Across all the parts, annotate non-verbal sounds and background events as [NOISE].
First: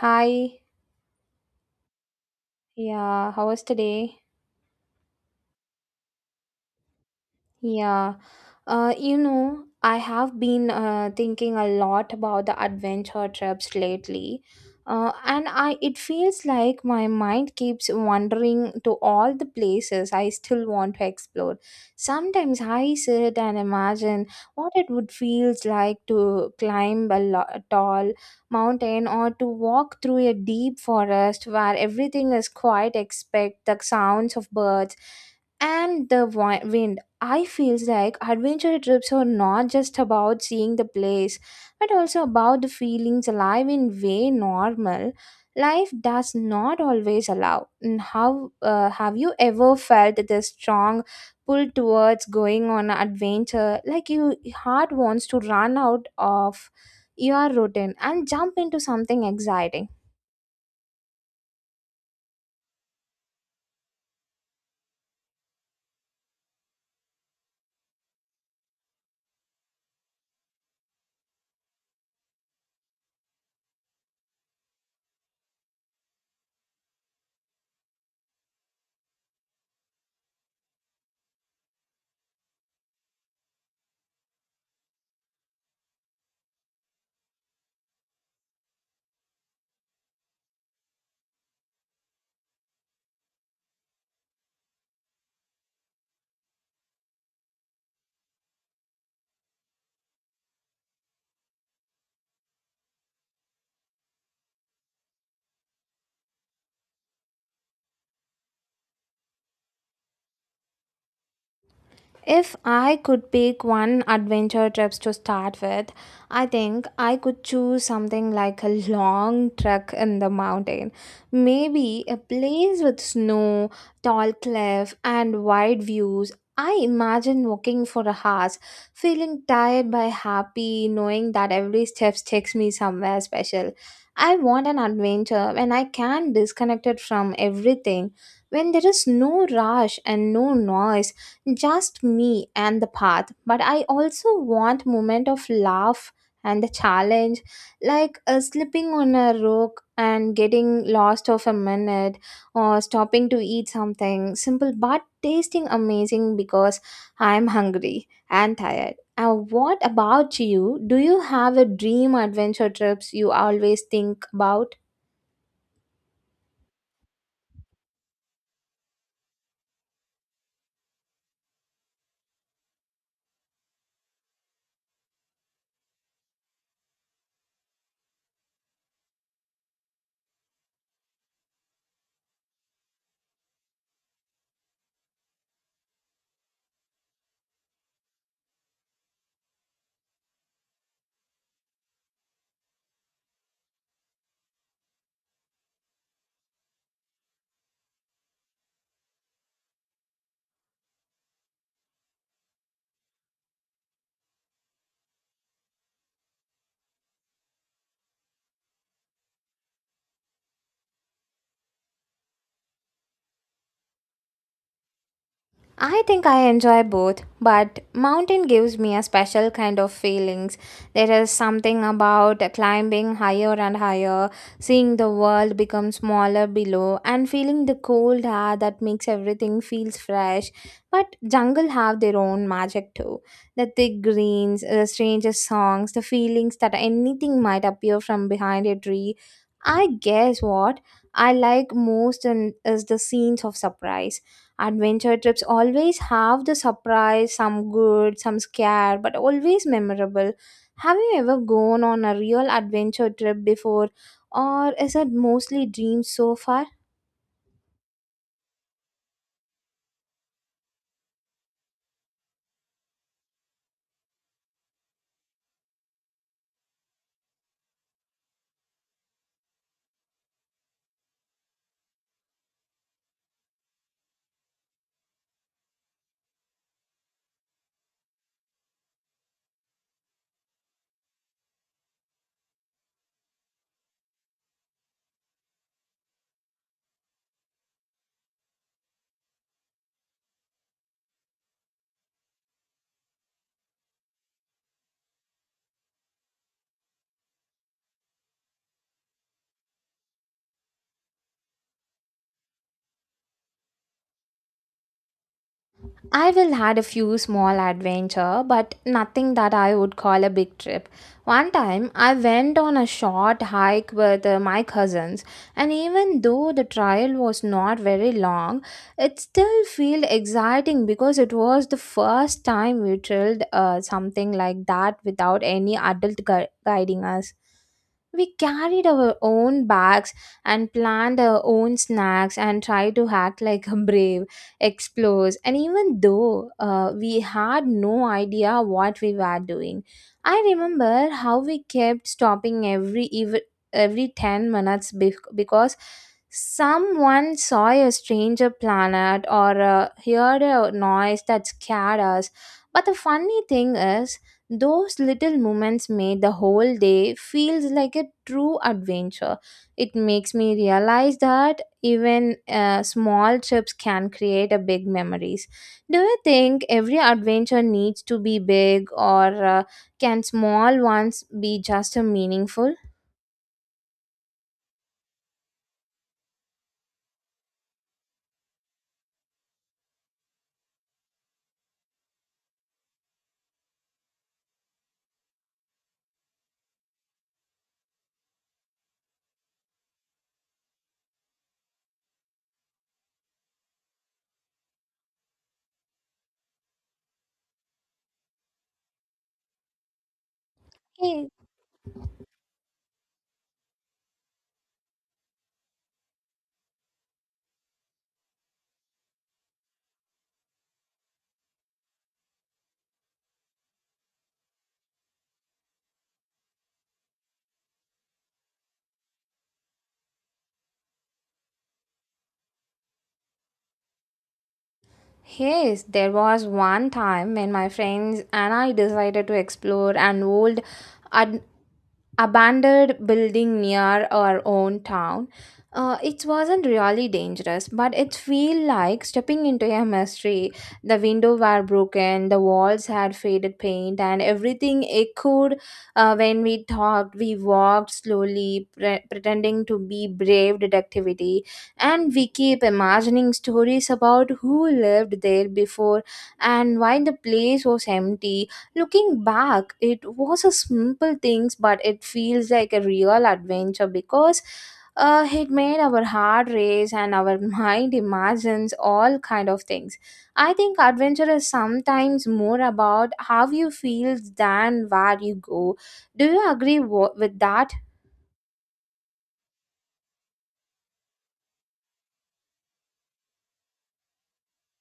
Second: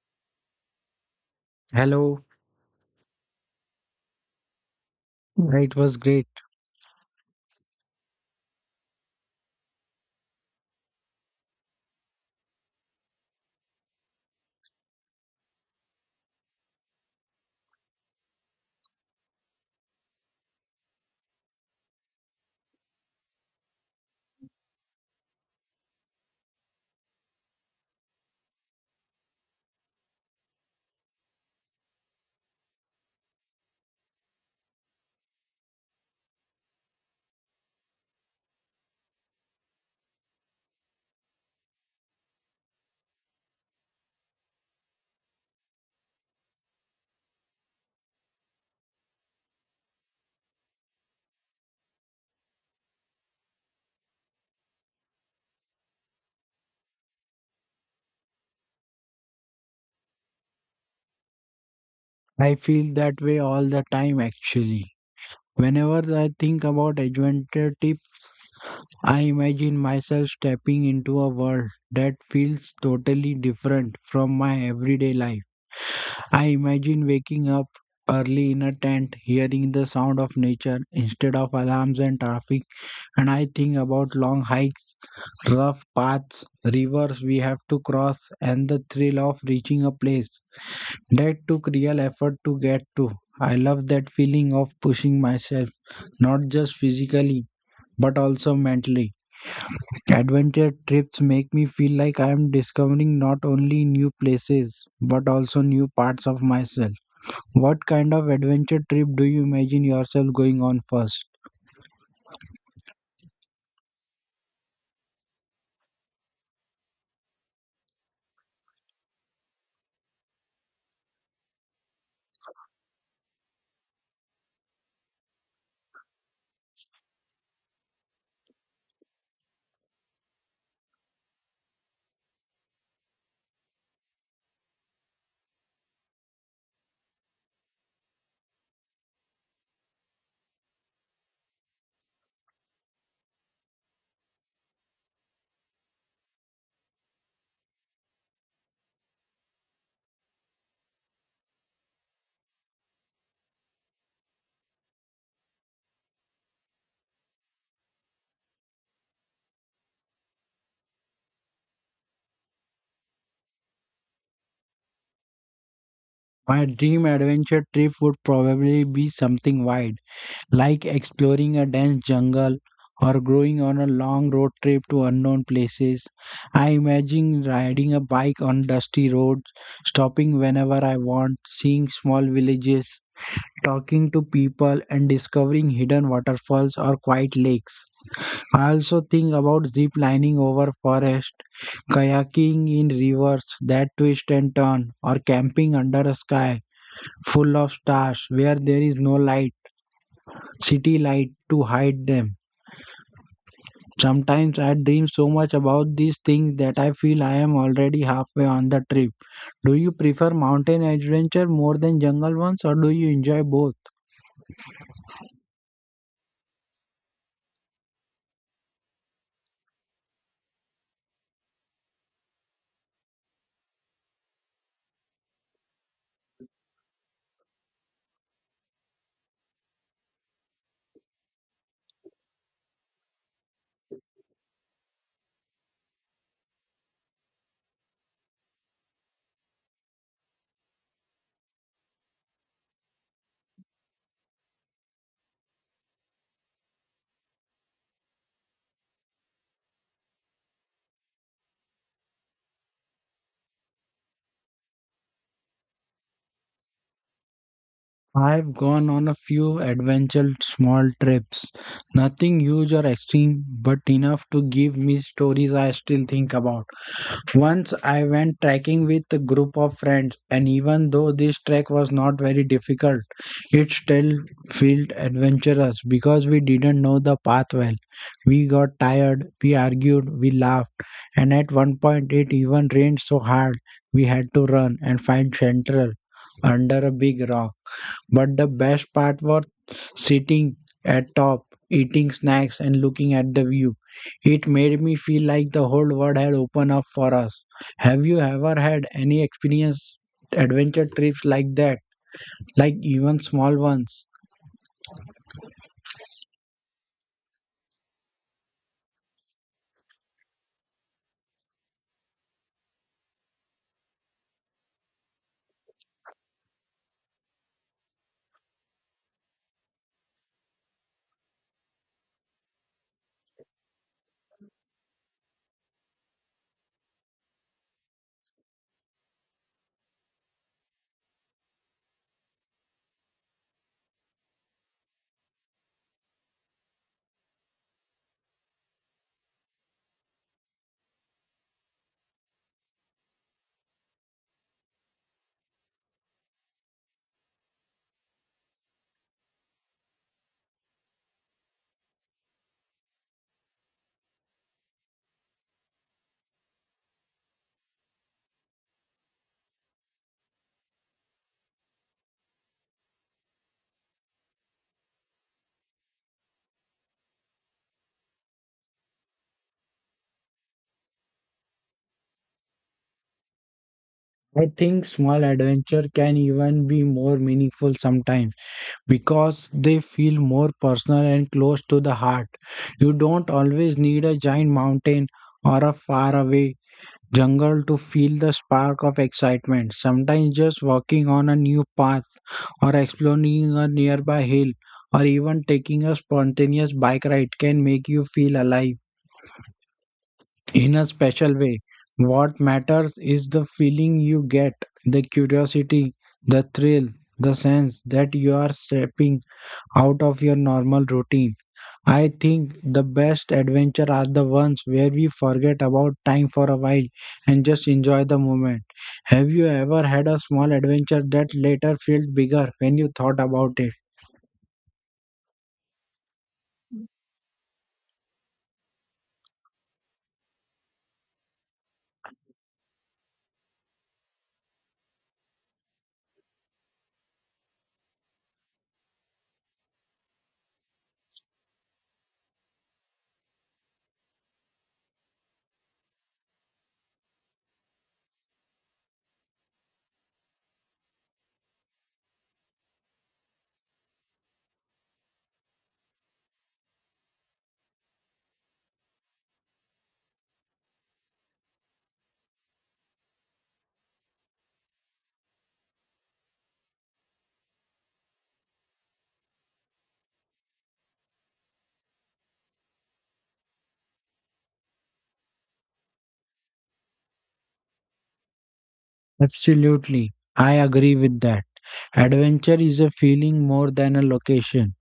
Hi, Hello. yeah, how was today? Yeah, it was great. Yeah, I have been thinking a lot about the adventure trips lately, and I it feels like my mind keeps wandering to all the places I still want to explore. Sometimes I sit and imagine what it would feel like to climb a tall mountain, or to walk through a deep forest where everything is quiet except the sounds of birds and the wind. I feels like adventure trips are not just about seeing the place, but also about the feelings alive in way normal life does not always allow. And how, have you ever felt the strong pull towards going on an adventure, like your heart wants to run out of your routine and jump into something exciting? I feel that way all the time actually. Whenever I think about adventure tips, I imagine myself stepping into a world that feels totally different from my everyday life. I imagine waking up early in a tent, hearing the sound of nature instead of alarms and traffic, and I think about long hikes, rough paths, rivers we have to cross, and the thrill of reaching a place that took real effort to get to. I love that feeling of pushing myself, not just physically, but also mentally. Adventure trips make me feel like I am discovering not only new places, but also new parts of myself. What kind of adventure trip do you imagine yourself going on first? If I could pick one adventure trips to start with, I think I could choose something like a long trek in the mountain. Maybe a place with snow, tall cliff, and wide views. I imagine walking for a hours, feeling tired but happy, knowing that every step takes me somewhere special. I want an adventure when I can disconnect it from everything, when there is no rush and no noise, just me and the path. But I also want moment of laugh and the challenge, like slipping on a rock and getting lost of a minute, or stopping to eat something simple but tasting amazing because I'm hungry and tired. And what about you, do you have a dream adventure trips you always think about? My dream adventure trip would probably be something wide, like exploring a dense jungle or going on a long road trip to unknown places. I imagine riding a bike on dusty roads, stopping whenever I want, seeing small villages, talking to people, and discovering hidden waterfalls or quiet lakes. I also think about zip lining over forest, kayaking in rivers that twist and turn, or camping under a sky full of stars where there is no light, city light to hide them. Sometimes I dream so much about these things that I feel I am already halfway on the trip. Do you prefer mountain adventure more than jungle ones, or do you enjoy both? I think I enjoy both, but mountain gives me a special kind of feelings. There is something about climbing higher and higher, seeing the world become smaller below, and feeling the cold air that makes everything feels fresh. But jungle have their own magic too. The thick greens, the strangest songs, the feelings that anything might appear from behind a tree. I guess what I like most in, is the scenes of surprise. Adventure trips always have the surprise, some good, some scare, but always memorable. Have you ever gone on a real adventure trip before, or is it mostly dreams so far? I've gone on a few adventure small trips. Nothing huge or extreme, but enough to give me stories I still think about. Once I went trekking with a group of friends, and even though this trek was not very difficult, it still felt adventurous because we didn't know the path well. We got tired, we argued, we laughed, and at one point it even rained so hard we had to run and find shelter under a big rock. But the best part was sitting at top, eating snacks and looking at the view. It made me feel like the whole world had opened up for us. Have you ever had any experience adventure trips like that? Like even small ones? I will had a few small adventure, but nothing that I would call a big trip. One time I went on a short hike with my cousins, and even though the trail was not very long, it still felt exciting because it was the first time we trailed something like that without any adult guiding us. We carried our own bags and planned our own snacks and tried to act like a brave explores, and even though we had no idea what we were doing. I remember how we kept stopping every every 10 minutes because someone saw a stranger planet or heard a noise that scared us. But the funny thing is, those little moments made the whole day feels like a true adventure. It makes me realize that even small trips can create a big memories. Do you think every adventure needs to be big, or can small ones be just as meaningful? I think small adventure can even be more meaningful sometimes because they feel more personal and close to the heart. You don't always need a giant mountain or a faraway jungle to feel the spark of excitement. Sometimes just walking on a new path or exploring a nearby hill or even taking a spontaneous bike ride can make you feel alive in a Hey. special way. What matters is the feeling you get, the curiosity, the thrill, the sense that you are stepping out of your normal routine. I think the best adventure are the ones where we forget about time for a while and just enjoy the moment. Have you ever had a small adventure that later felt bigger when you thought about it? Yes, there was one time when my friends and I decided to explore an old ad- abandoned building near our own town. It wasn't really dangerous, but it felt like stepping into a mystery. The windows were broken, the walls had faded paint, and everything echoed when we talked. We walked slowly, pretending to be brave detectivity, and we keep imagining stories about who lived there before and why the place was empty. Looking back, it was a simple things, but it feels like a real adventure because it made our heart race and our [LAUGHS] mind imagines all kind of things. I think adventure is sometimes more about how you feel than where you go. Do you agree with that? Absolutely. I agree with that. Adventure is a feeling more than a location.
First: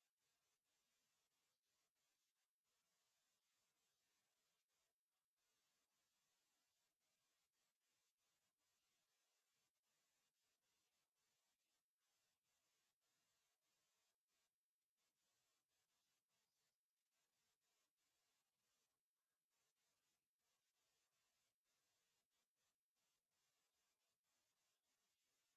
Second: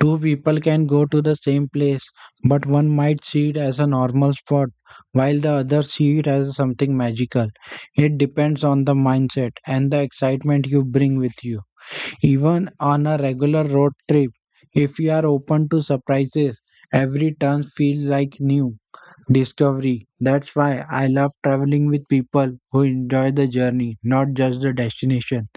Two people can go to the same place, but one might see it as a normal spot while the other see it as something magical. It depends on the mindset and the excitement you bring with you. Even on a regular road trip, if you are open to surprises, every turn feels like new discovery. That's why I love traveling with people who enjoy the journey, not just the destination.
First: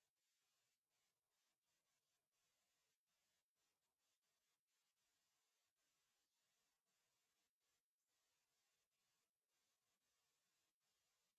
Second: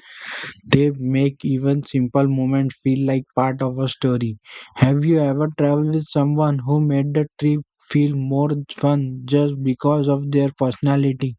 They make even simple moments feel like part of a story. Have you ever traveled with someone who made the trip feel more fun just because of their personality?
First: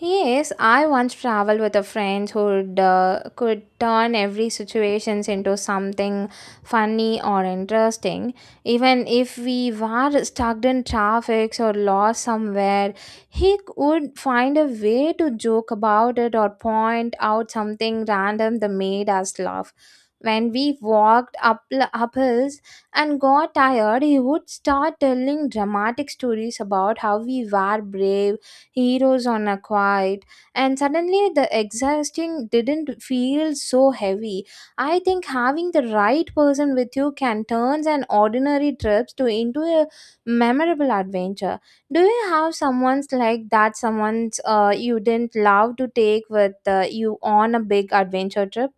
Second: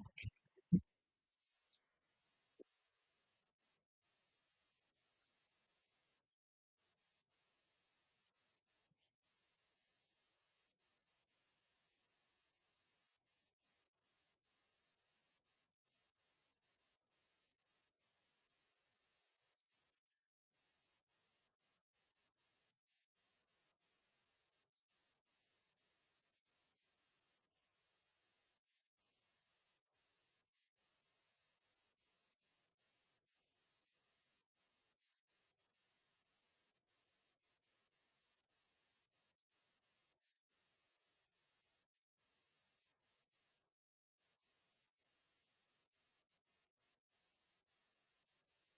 Yes, I once traveled with a friend who could turn every situations into something funny or interesting. Even if we were stuck in traffic or lost somewhere, he would find a way to joke about it or point out something random that made us laugh. When we walked up hills and got tired, he would start telling dramatic stories about how we were brave heroes on a quiet, and suddenly the exhausting didn't feel so heavy. I think having the right person with you can turn an ordinary trip to into a memorable adventure. Do you have someone's like that, someone's you didn't love to take with you on a big adventure trip?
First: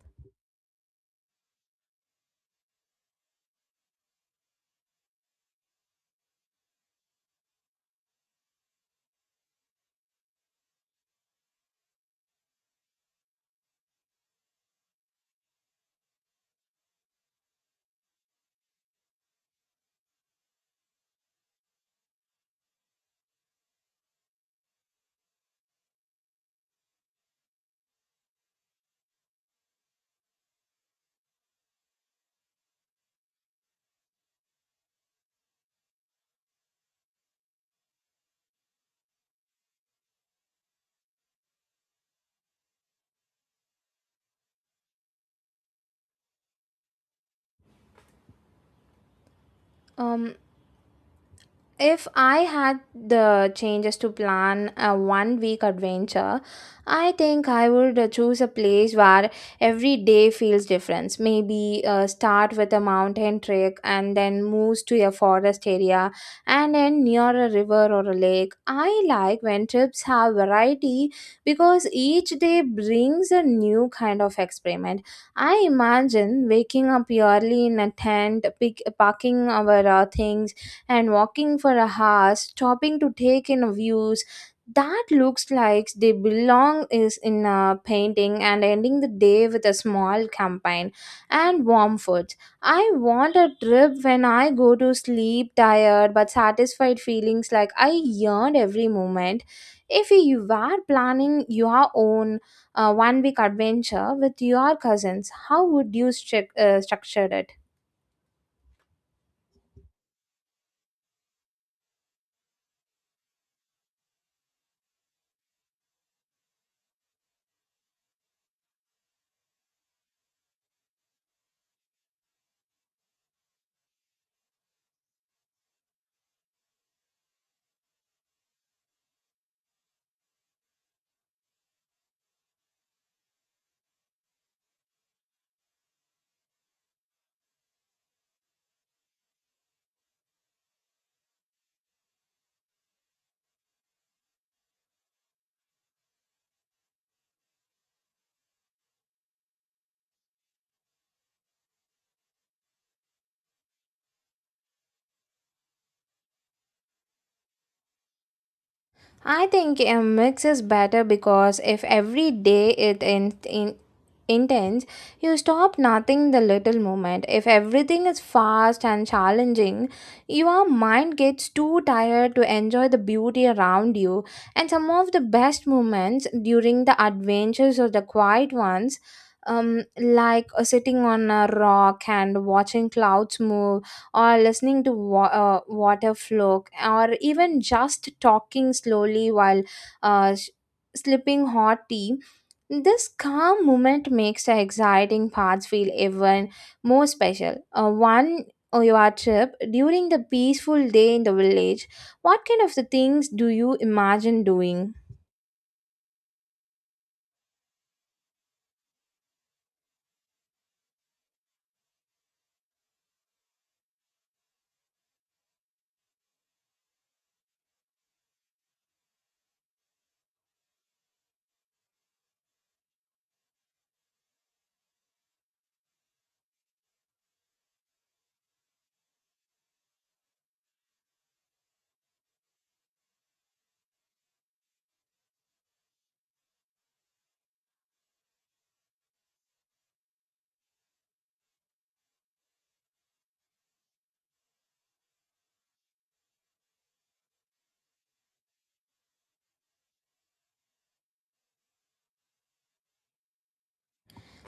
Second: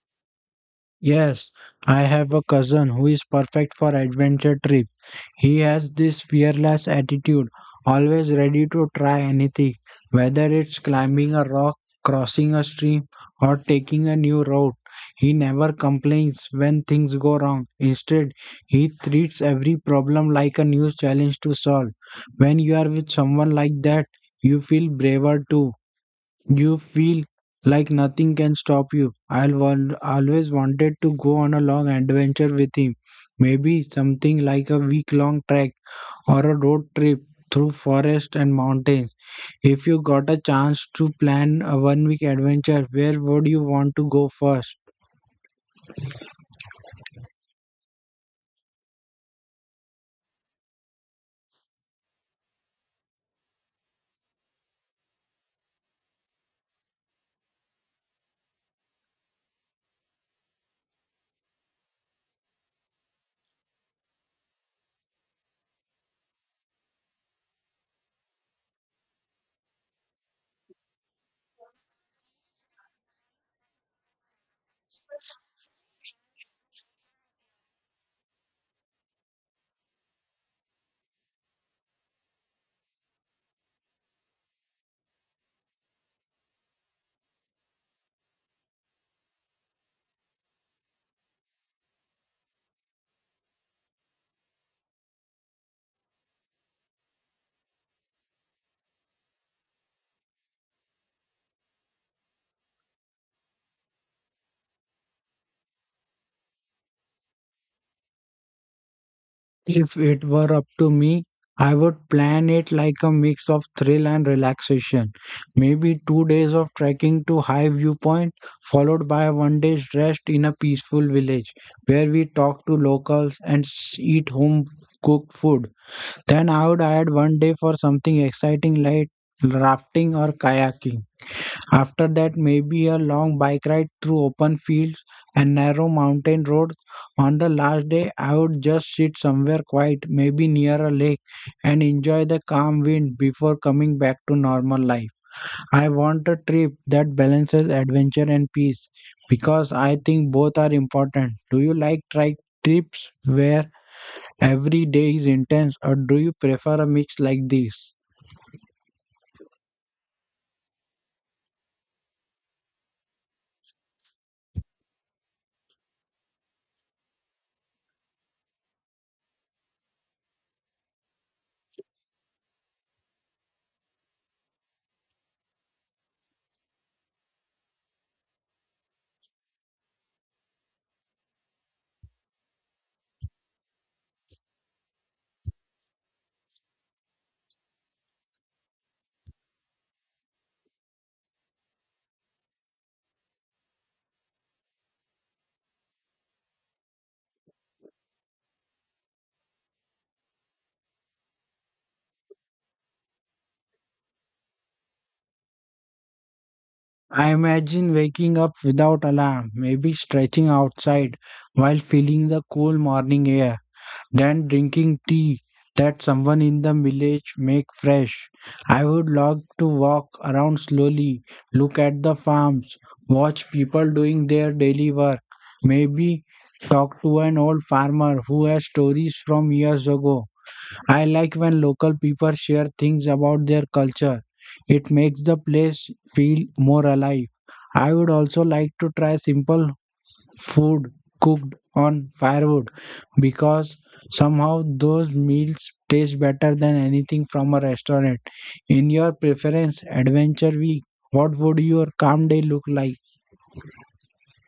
Yes, I have a cousin who is perfect for adventure trips. He has this fearless attitude, always ready to try anything, whether it's climbing a rock, crossing a stream, or taking a new route. He never complains when things go wrong. Instead, he treats every problem like a new challenge to solve. When you are with someone like that, you feel braver too. You feel like nothing can stop you. I'll always wanted to go on a long adventure with him. Maybe something like a week long trek or a road trip through forest and mountains. If you got a chance to plan a one week adventure, where would you want to go first? um If I had the changes to plan a 1 week adventure, I think I would choose a place where every day feels different. Maybe start with a mountain trek and then moves to a forest area and then near a river or a lake. I like when trips have variety because each day brings a new kind of experiment. I imagine waking up early in a tent, pick, packing our things and walking for a hour, stopping to take in views that looks like they belong is in a painting, and ending the day with a small campaign and warm food. I want a trip when I go to sleep tired but satisfied feelings like I yearned every moment. If you were planning your own 1 week adventure with your cousins, how would you structure it? If it were up to me, I would plan it like a mix of thrill and relaxation. Maybe 2 days of trekking to high viewpoint, followed by one day's rest in a peaceful village where we talk to locals and eat home cooked food. Then I would add one day for something exciting like rafting or kayaking. After that, maybe a long bike ride through open fields and narrow mountain roads. On the last day, I would just sit somewhere quiet, maybe near a lake, and enjoy the calm wind before coming back to normal life. I want a trip that balances adventure and peace because I think both are important. Do you like trips where every day is intense, or do you prefer a mix like this? I think a mix is better because if every day in intense, you stop nothing the little moment. If everything is fast and challenging, your mind gets too tired to enjoy the beauty around you. And some of the best moments during the adventures or the quiet ones, like sitting on a rock and watching clouds move or listening to water flow or even just talking slowly while uh, s- slipping hot tea. This calm moment makes the exciting parts feel even more special. One or your trip during the peaceful day in the village, what kind of the things do you imagine doing? I imagine waking up without alarm, maybe stretching outside while feeling the cool morning air, then drinking tea that someone in the village make fresh. I would love to walk around slowly, look at the farms, watch people doing their daily work, maybe talk to an old farmer who has stories from years ago. I like when local people share things about their culture. It makes the place feel more alive. I would also like to try simple food cooked on firewood because somehow those meals taste better than anything from a restaurant. In your preference adventure week, what would your calm day look like?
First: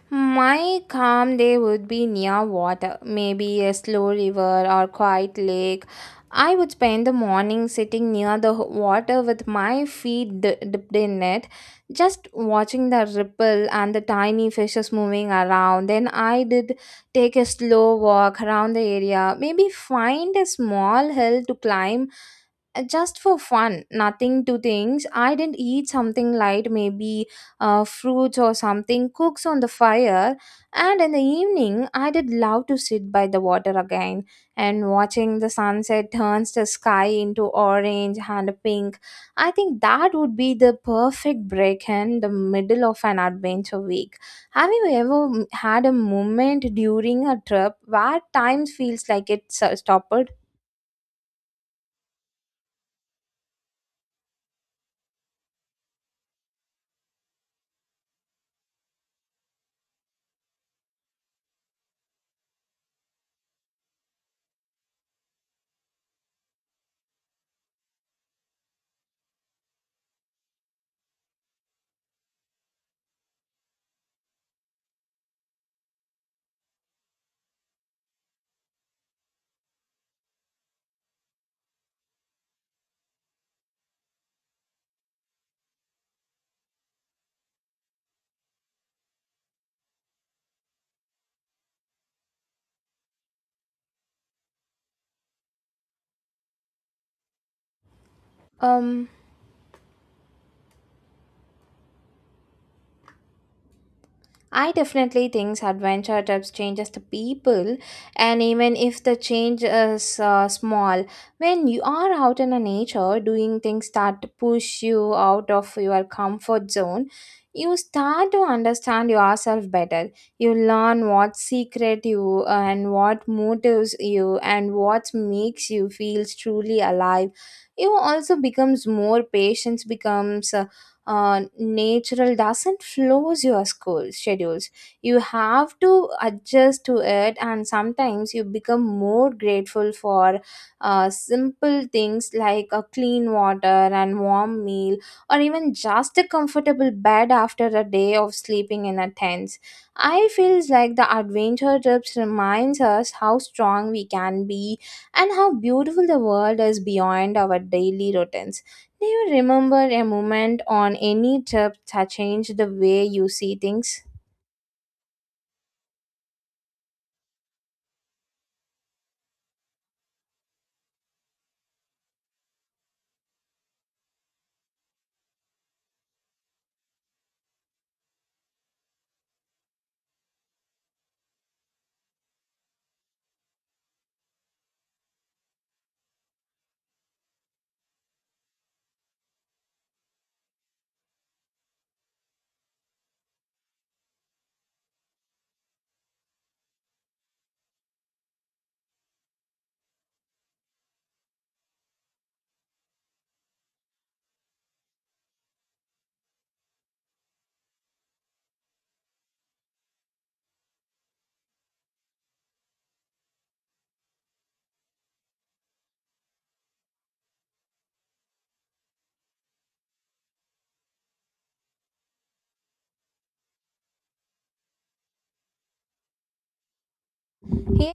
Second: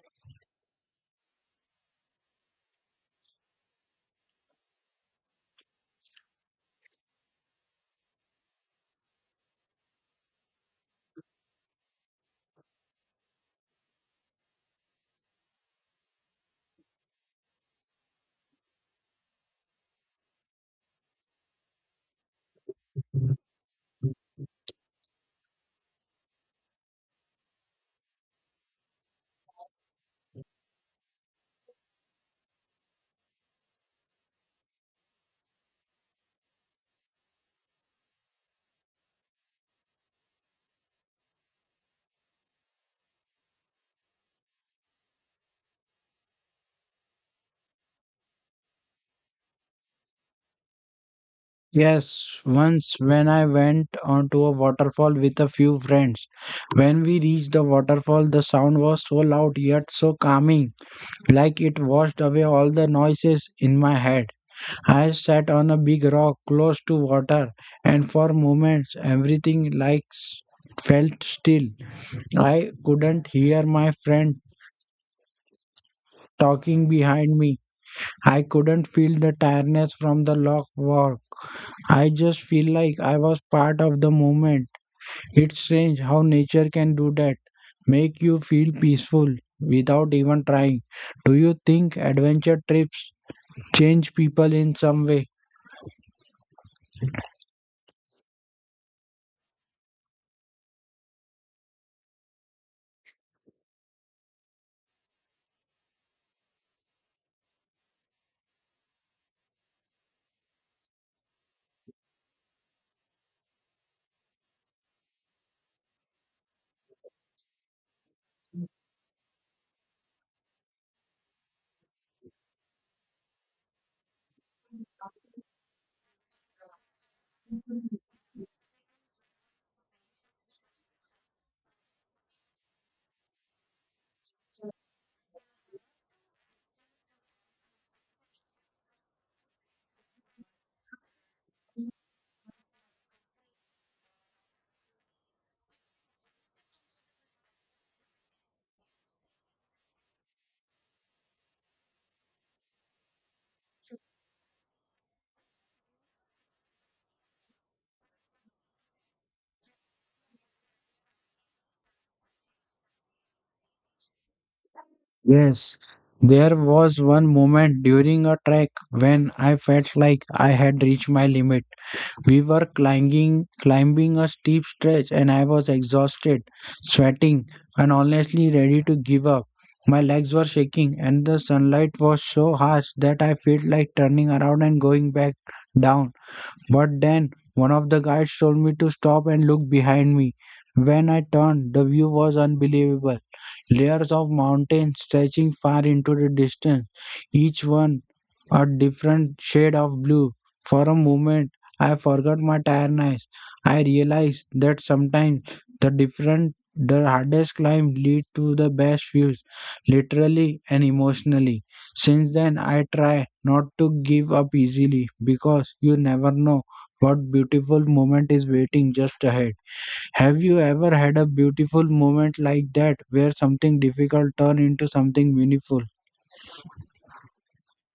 My calm day would be near water, maybe a slow river or quiet lake. I would spend the morning sitting near the water with my feet dipped in it, just watching the ripple and the tiny fishes moving around. Then I did take a slow walk around the area, maybe find a small hill to climb, just for fun, nothing to things. I didn't eat something light, maybe fruits or something cooks on the fire. And in the evening I did love to sit by the water again and watching the sunset turns the sky into orange and pink. I think that would be the perfect break in the middle of an adventure week. Have you ever had a moment during a trip where time feels like it stopped? Yes, once when I went onto a waterfall with a few friends. When we reached the waterfall, the sound was so loud yet so calming, like it washed away all the noises in my head. I sat on a big rock close to water, and for moments felt still. I couldn't hear my friend talking behind me. I couldn't feel the tiredness from the long walk. I just feel like I was part of the moment. It's strange how nature can do that, make you feel peaceful without even trying. Do you think adventure trips change people in some way? um I definitely think adventure trips changes the people, and even if the change is small, when you are out in the nature doing things that push you out of your comfort zone, you start to understand yourself better. You learn what secret you and what motives you and what makes you feel truly alive. You also becomes more patience becomes natural doesn't flows your school schedules. You have to adjust to it, and sometimes you become more grateful for simple things like a clean water and warm meal, or even just a comfortable bed after a day of sleeping in a tent. I feels like the adventure trips reminds us how strong we can be and how beautiful the world is beyond our daily routines. Do you remember a moment on any trip that changed the way you see things? Yes. There was one moment during a trek when I felt like I had reached my limit. We were climbing a steep stretch and I was exhausted, sweating, and honestly ready to give up. My legs were shaking and the sunlight was so harsh that I felt like turning around and going back down, but then one of the guides told me to stop and look behind me. When I turned, the view was unbelievable. Layers of mountains stretching far into the distance, each one a different shade of blue. For a moment, I forgot my tiredness. I realized that sometimes the different the hardest climb lead to the best views, literally and emotionally. Since then, I try not to give up easily because you never know what beautiful moment is waiting just ahead. Have you ever had a beautiful moment like that, where something difficult turned into something meaningful? Here.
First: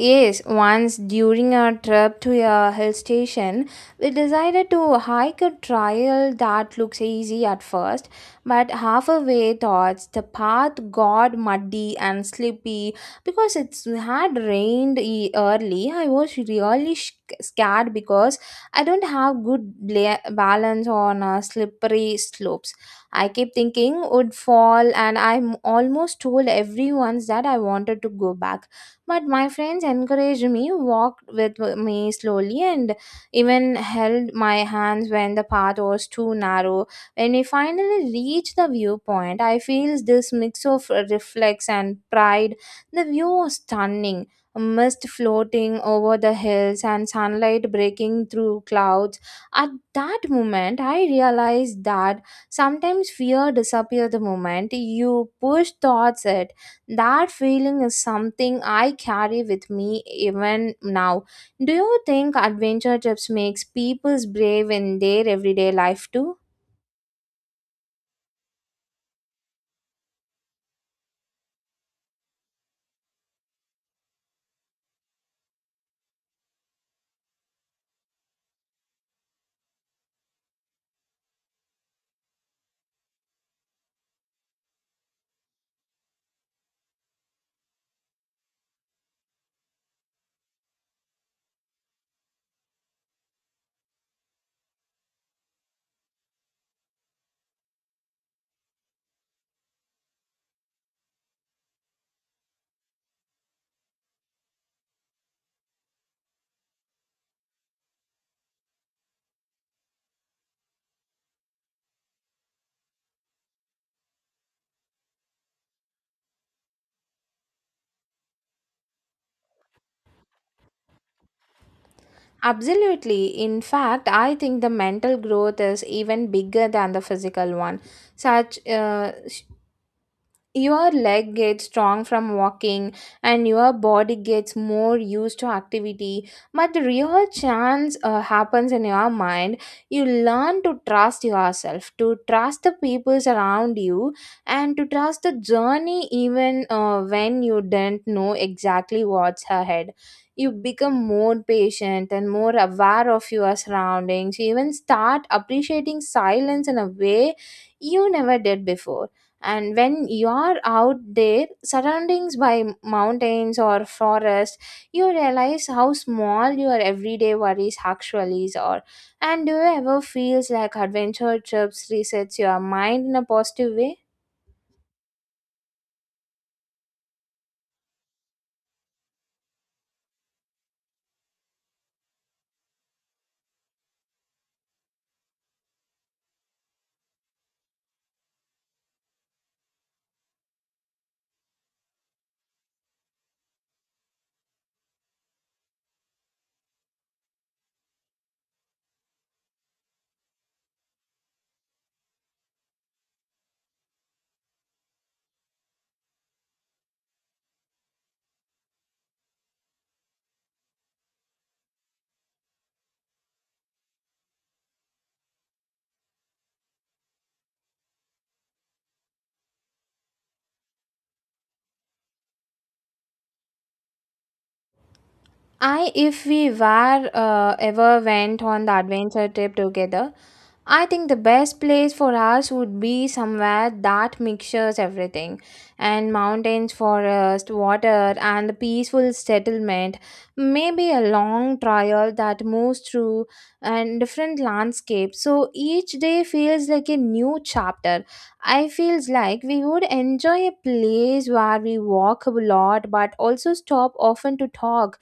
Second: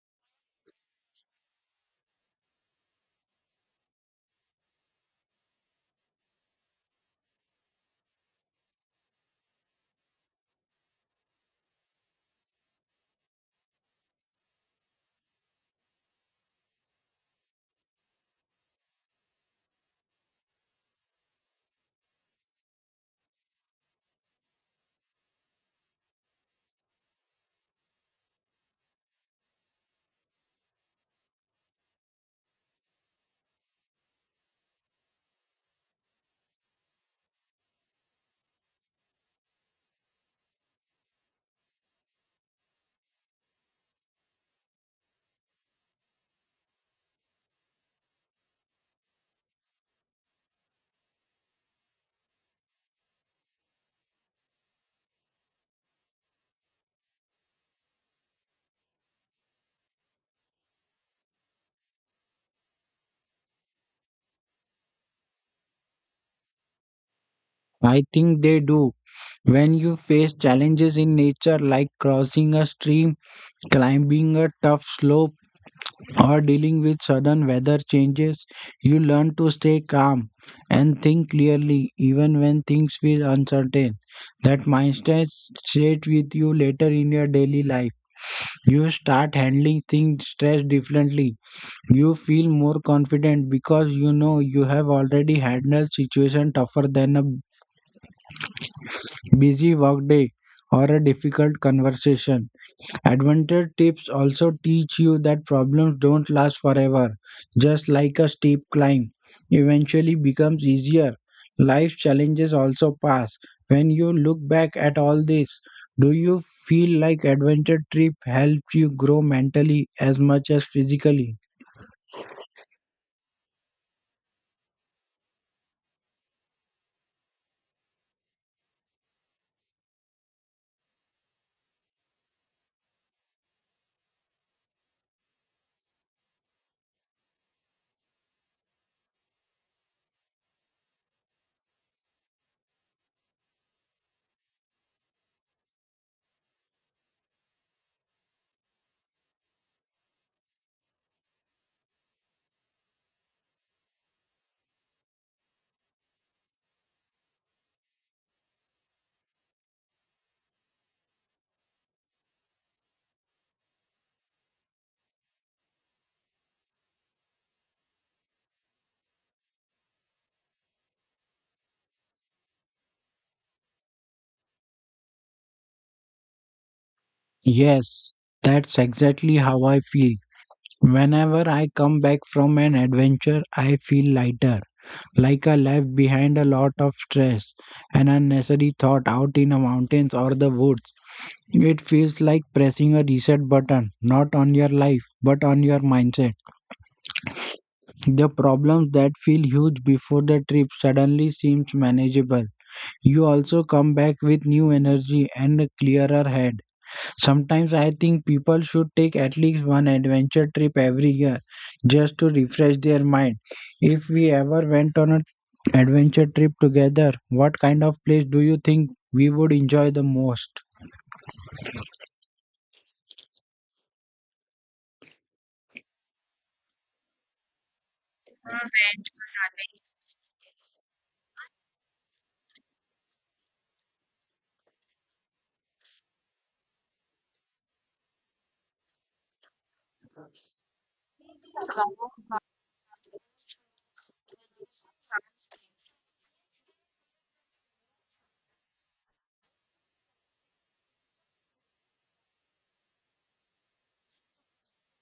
Yes, once during our trip to a hill station, we decided to hike a trail that looks easy at first, but halfway towards the path got muddy and slippery because it had rained early. I was really scared because I don't have good balance on slippery slopes. I kept thinking would fall, and I almost told everyone that I wanted to go back, but my friends encouraged me, walked with me slowly, and even held my hands when the path was too narrow. When we finally reached the viewpoint, I feel this mix of reflex and pride. The view was stunning, a mist floating over the hills and sunlight breaking through clouds. At that moment, I realized that sometimes fear disappears the moment you push thoughts. That feeling is something I carry with me even now. Do you think adventure trips makes people brave in their everyday life too? I think they do. When you face challenges in nature like crossing a stream, climbing a tough slope, or dealing with sudden weather changes, you learn to stay calm and think clearly even when things feel uncertain. That mindset stays with you later in your daily life. You start handling things stress differently. You feel more confident because you know you have already handled situation tougher than a busy workday or a difficult conversation. Adventure tips also teach you that problems don't last forever. Just like a steep climb eventually becomes easier, life challenges also pass. When you look back at all this, do you feel like adventure trip helped you grow mentally as much as physically? Absolutely. In fact, I think the mental growth is even bigger than the physical one. Such your leg gets strong from walking and your body gets more used to activity, but the real chance happens in your mind. You learn to trust yourself, to trust the people around you, and to trust the journey even when you do not know exactly what's ahead. You become more patient and more aware of your surroundings. You even start appreciating silence in a way you never did before. And when you are out there surroundings by mountains or forest, you realize how small your everyday worries actually are. And do you ever feels like adventure trips resets your mind in a positive way? Yes, that's exactly how I feel. Whenever I come back from an adventure, I feel lighter, like I left behind a lot of stress and unnecessary thought out in the mountains or the woods. It feels like pressing a reset button, not on your life, but on your mindset. The problems that feel huge before the trip suddenly seems manageable. You also come back with new energy and a clearer head. Sometimes I think people should take at least one adventure trip every year just to refresh their mind. If we ever went on an adventure trip together, what kind of place do you think we would enjoy the most? If we were ever went on the adventure trip together, I think the best place for us would be somewhere that mixtures everything and mountains, forest, water, and the peaceful settlement. Maybe a long trail that moves through and different landscapes, so each day feels like a new chapter. I feels like we would enjoy a place where we walk a lot but also stop often to talk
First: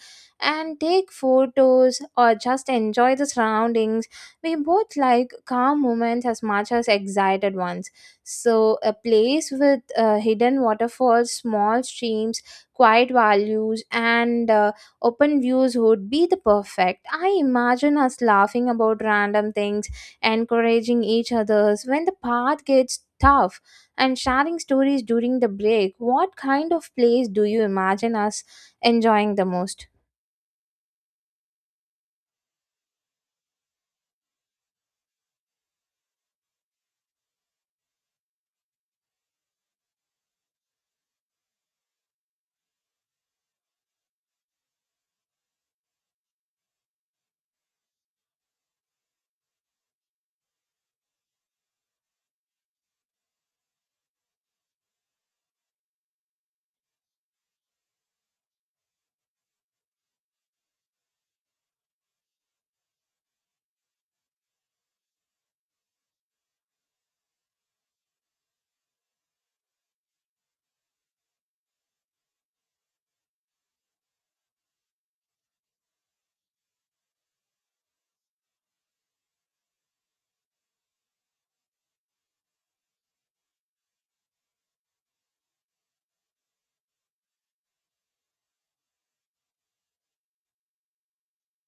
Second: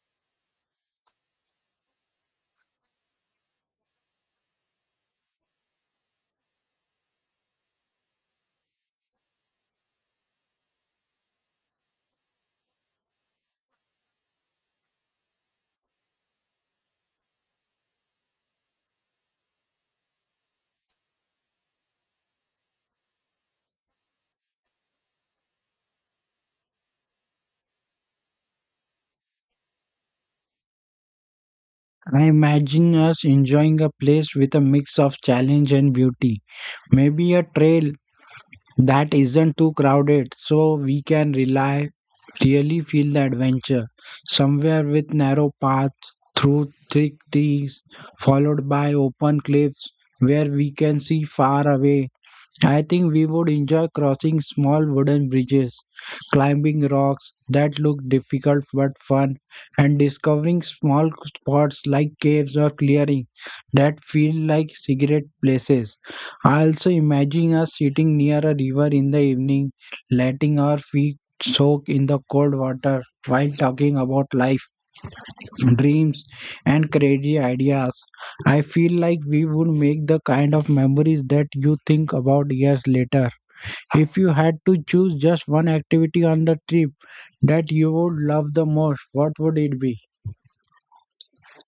and take photos or just enjoy the surroundings. We both like calm moments as much as excited ones. So, a place with hidden waterfalls, small streams, quiet values, and open views would be the perfect. I imagine us laughing about random things, encouraging each others when the path gets tough, and sharing stories during the break. What kind of place do you imagine us enjoying the most? I imagine us enjoying a place with a mix of challenge and beauty. Maybe a trail that isn't too crowded so we can rely really feel the adventure. Somewhere with narrow paths through thick trees, followed by open cliffs where we can see far away. I think we would enjoy crossing small wooden bridges, climbing rocks that look difficult but fun, and discovering small spots like caves or clearings that feel like secret places. I also imagine us sitting near a river in the evening, letting our feet soak in the cold water while talking about life, dreams, and crazy ideas. I feel like we would make the kind of memories that you think about years later. If you had to choose just one activity on the trip that you would love the most, what would it be?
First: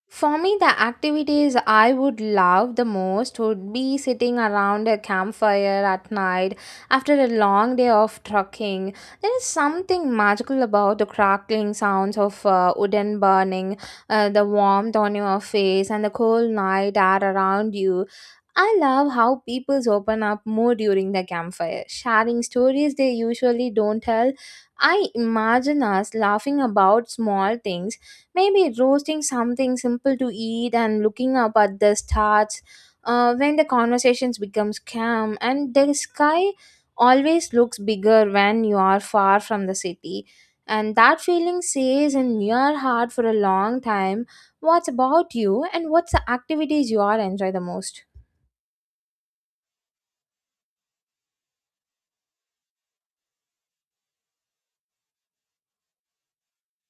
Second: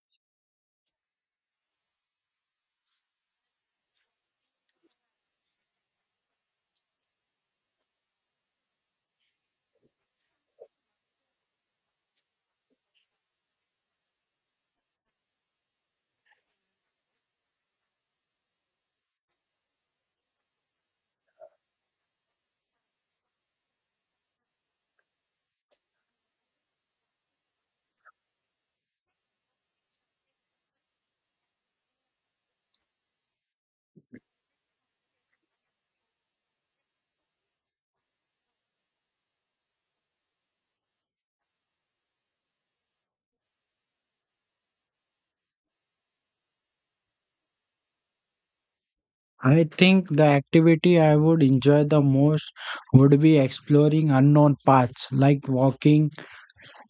For me, the activities I would love the most would be sitting around a campfire at night after a long day of trekking. There is something magical about the crackling sounds of wooden burning, the warmth on your face, and the cold night air around you. I love how people open up more during the campfire, sharing stories they usually don't tell. I imagine us laughing about small things, maybe roasting something simple to eat and looking up at the stars when the conversations becomes calm. And the sky always looks bigger when you are far from the city, and that feeling stays in your heart for a long time. What's about you, and what's the activities you are enjoy the most? I think the activity I would enjoy the most would be exploring unknown paths, like walking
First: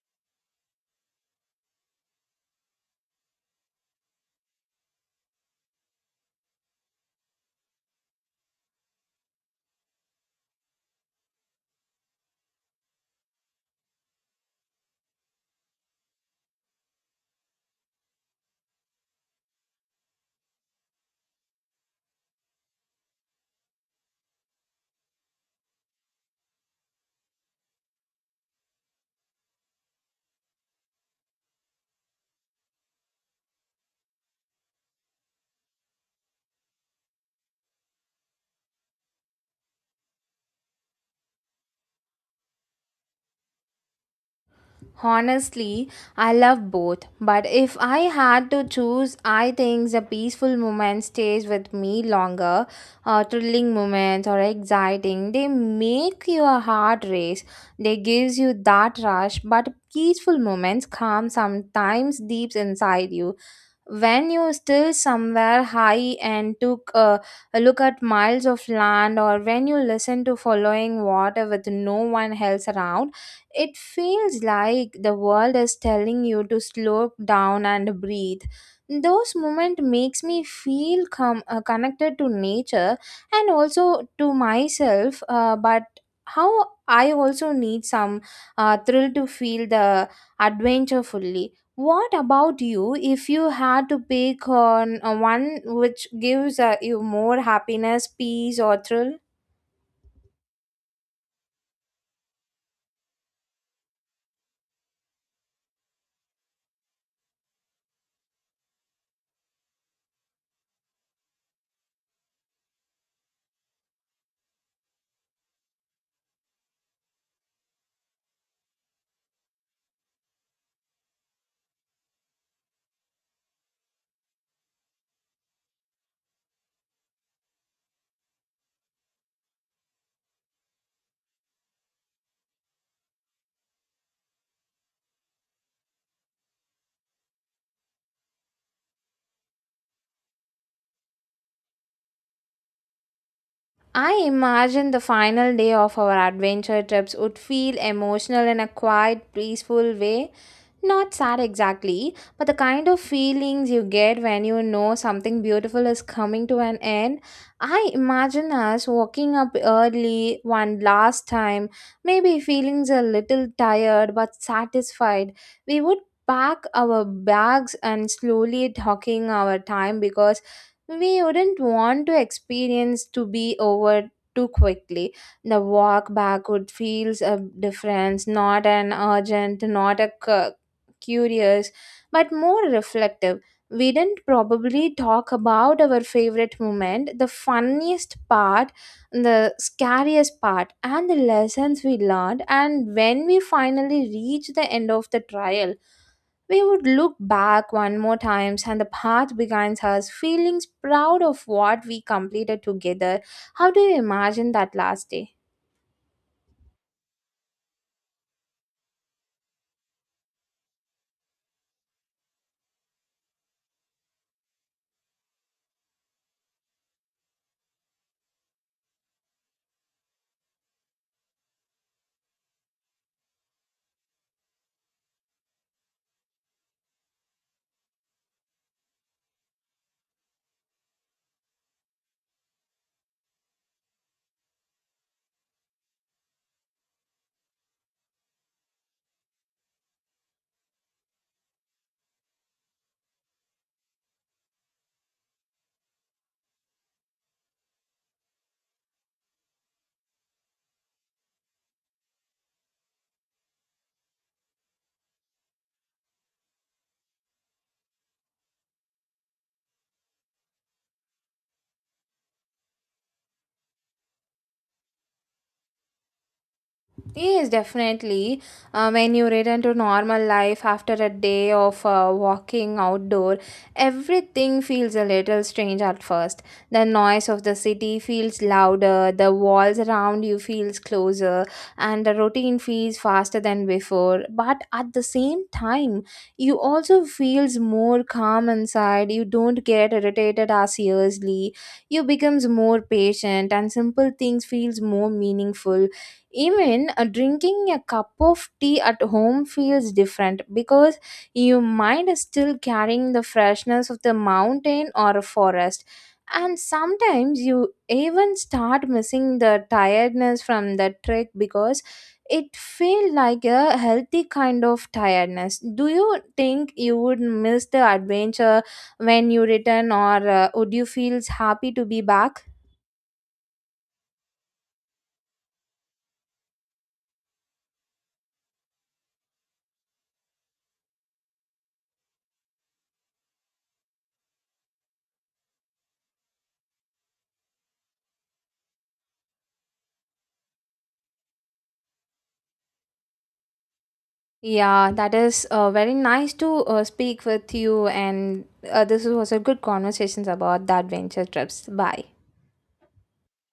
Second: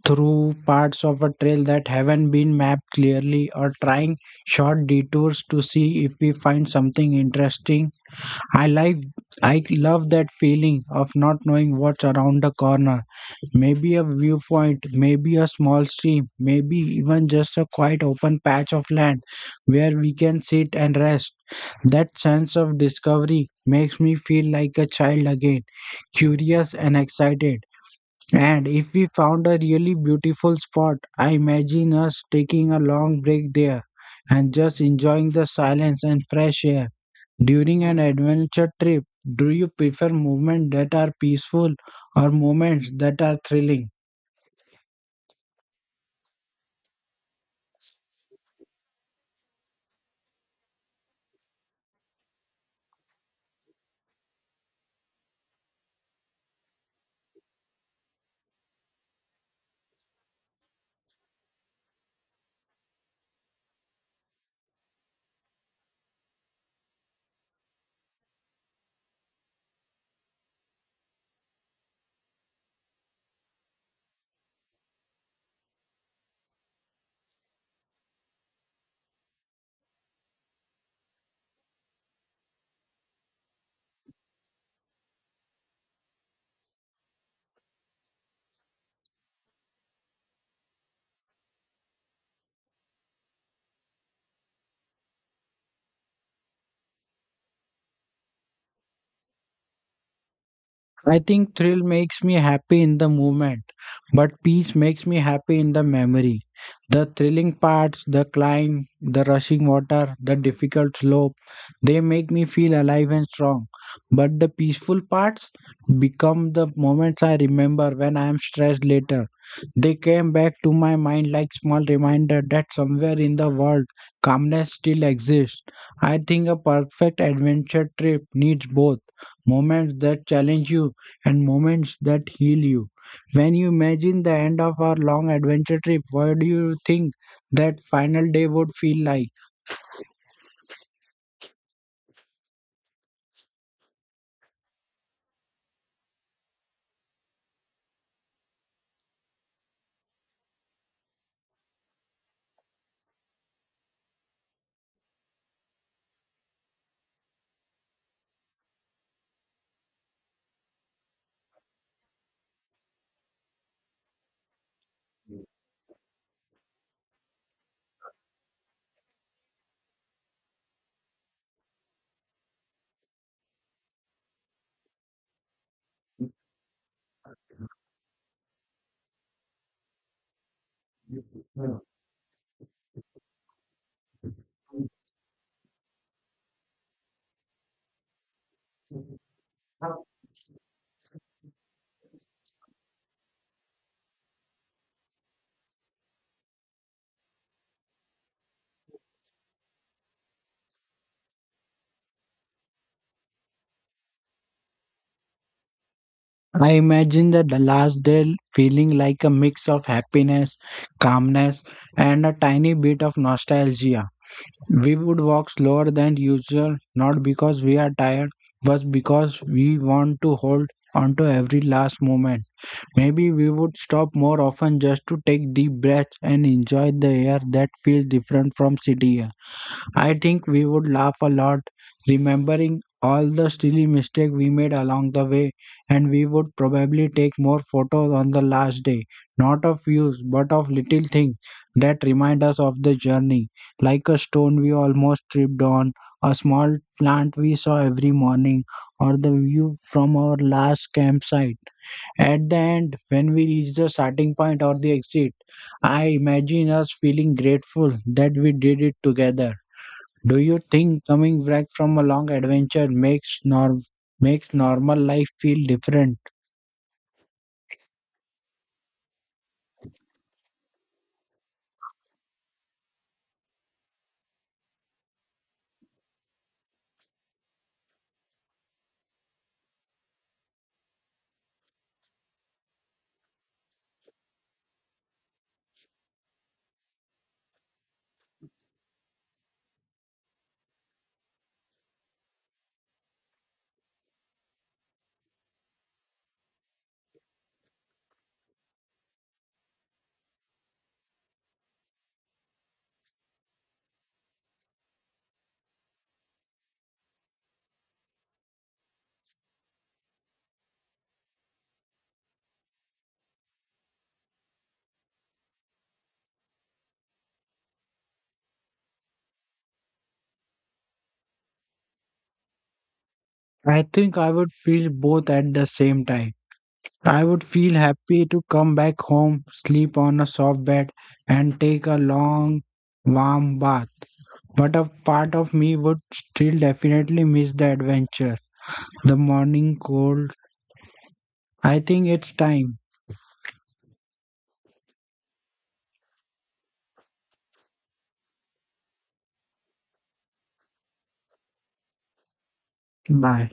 through parts of a trail that haven't been mapped clearly, or trying short detours to see if we find something interesting. I like I love that feeling of not knowing what's around the corner. Maybe a viewpoint, maybe a small stream, maybe even just a quiet open patch of land where we can sit and rest. That sense of discovery makes me feel like a child again, curious and excited. And if we found a really beautiful spot, I imagine us taking a long break there and just enjoying the silence and fresh air. During an adventure trip, do you prefer moments that are peaceful or moments that are thrilling? Honestly, I love both, but if I had to choose, I think the peaceful moment stays with me longer. Thrilling moments or exciting, they make your heart race. They gives you that rush, but peaceful moments calm sometimes deep inside you when you still somewhere high and took a look at miles of land, or when you listen to following water with no one else around. It feels like the world is telling you to slow down and breathe. Those moments makes me feel connected to nature and also to myself, but how I also need some thrill to feel the adventure fully. What about you? If you had to pick on one which gives you more happiness, peace, or thrill? I think thrill makes me happy in the moment, but peace makes me happy in the memory. The thrilling parts, the climb, the rushing water, the difficult slope, they make me feel alive and strong. But the peaceful parts become the moments I remember when I am stressed later. They came back to my mind like small reminder that somewhere in the world calmness still exists. I think a perfect adventure trip needs both moments that challenge you and moments that heal you. When you imagine the end of our long adventure trip, what do you think that final day would feel like? I imagine the final day of our adventure trips would feel emotional in a quiet, peaceful way. Not sad exactly, but the kind of feelings you get when you know something beautiful is coming to an end. I imagine us waking up early one last time, maybe feeling a little tired but satisfied. We would pack our bags and slowly talking our time because we wouldn't want to experience to be over too quickly. The walk back would feels a difference, not an urgent, not a curious, but more reflective. We didn't probably talk about our favorite moment, the funniest part, the scariest part, and the lessons we learned. And when we finally reached the end of the trial, we would look back one more times and the path begins us feelings proud of what we completed together. How do you imagine that last day? I imagine that the last day feeling like a mix of happiness, calmness, and a tiny bit of nostalgia. We would walk slower than usual, not because we are tired, but because we want to hold onto every last moment. Maybe we would stop more often just to take deep breaths and enjoy the air that feels different from city air. I think we would laugh a lot, remembering all the silly mistakes we made along the way, and we would probably take more photos on the last day, not of views, but of little things that remind us of the journey, like a stone we almost tripped on, a small plant we saw every morning, or the view from our last campsite. At the end, when we reach the starting point or the exit, I imagine us feeling grateful that we did it together. Do you think coming back from a long adventure makes norm makes normal life feel different? Yes, definitely. When you return to normal life after a day of walking outdoor, everything feels a little strange at first. The noise of the city feels louder, the walls around you feels closer, and the routine feels faster than before. But at the same time, you also feels more calm inside. You don't get irritated as easily. You becomes more patient, and simple things feels more meaningful. Even drinking a cup of tea at home feels different because your mind is still carrying the freshness of the mountain or a forest. And sometimes you even start missing the tiredness from the trek because it feels like a healthy kind of tiredness. Do you think you would miss the adventure when you return, or would you feel happy to be back? I think I would feel both at the same time. I would feel happy to come back home, sleep on a soft bed, and take a long, warm bath. But a part of me would still definitely miss the adventure, the morning cold, I think it's time. Yeah, that is very nice to speak with you, and this was a good conversations about the adventure trips. Bye. Bye.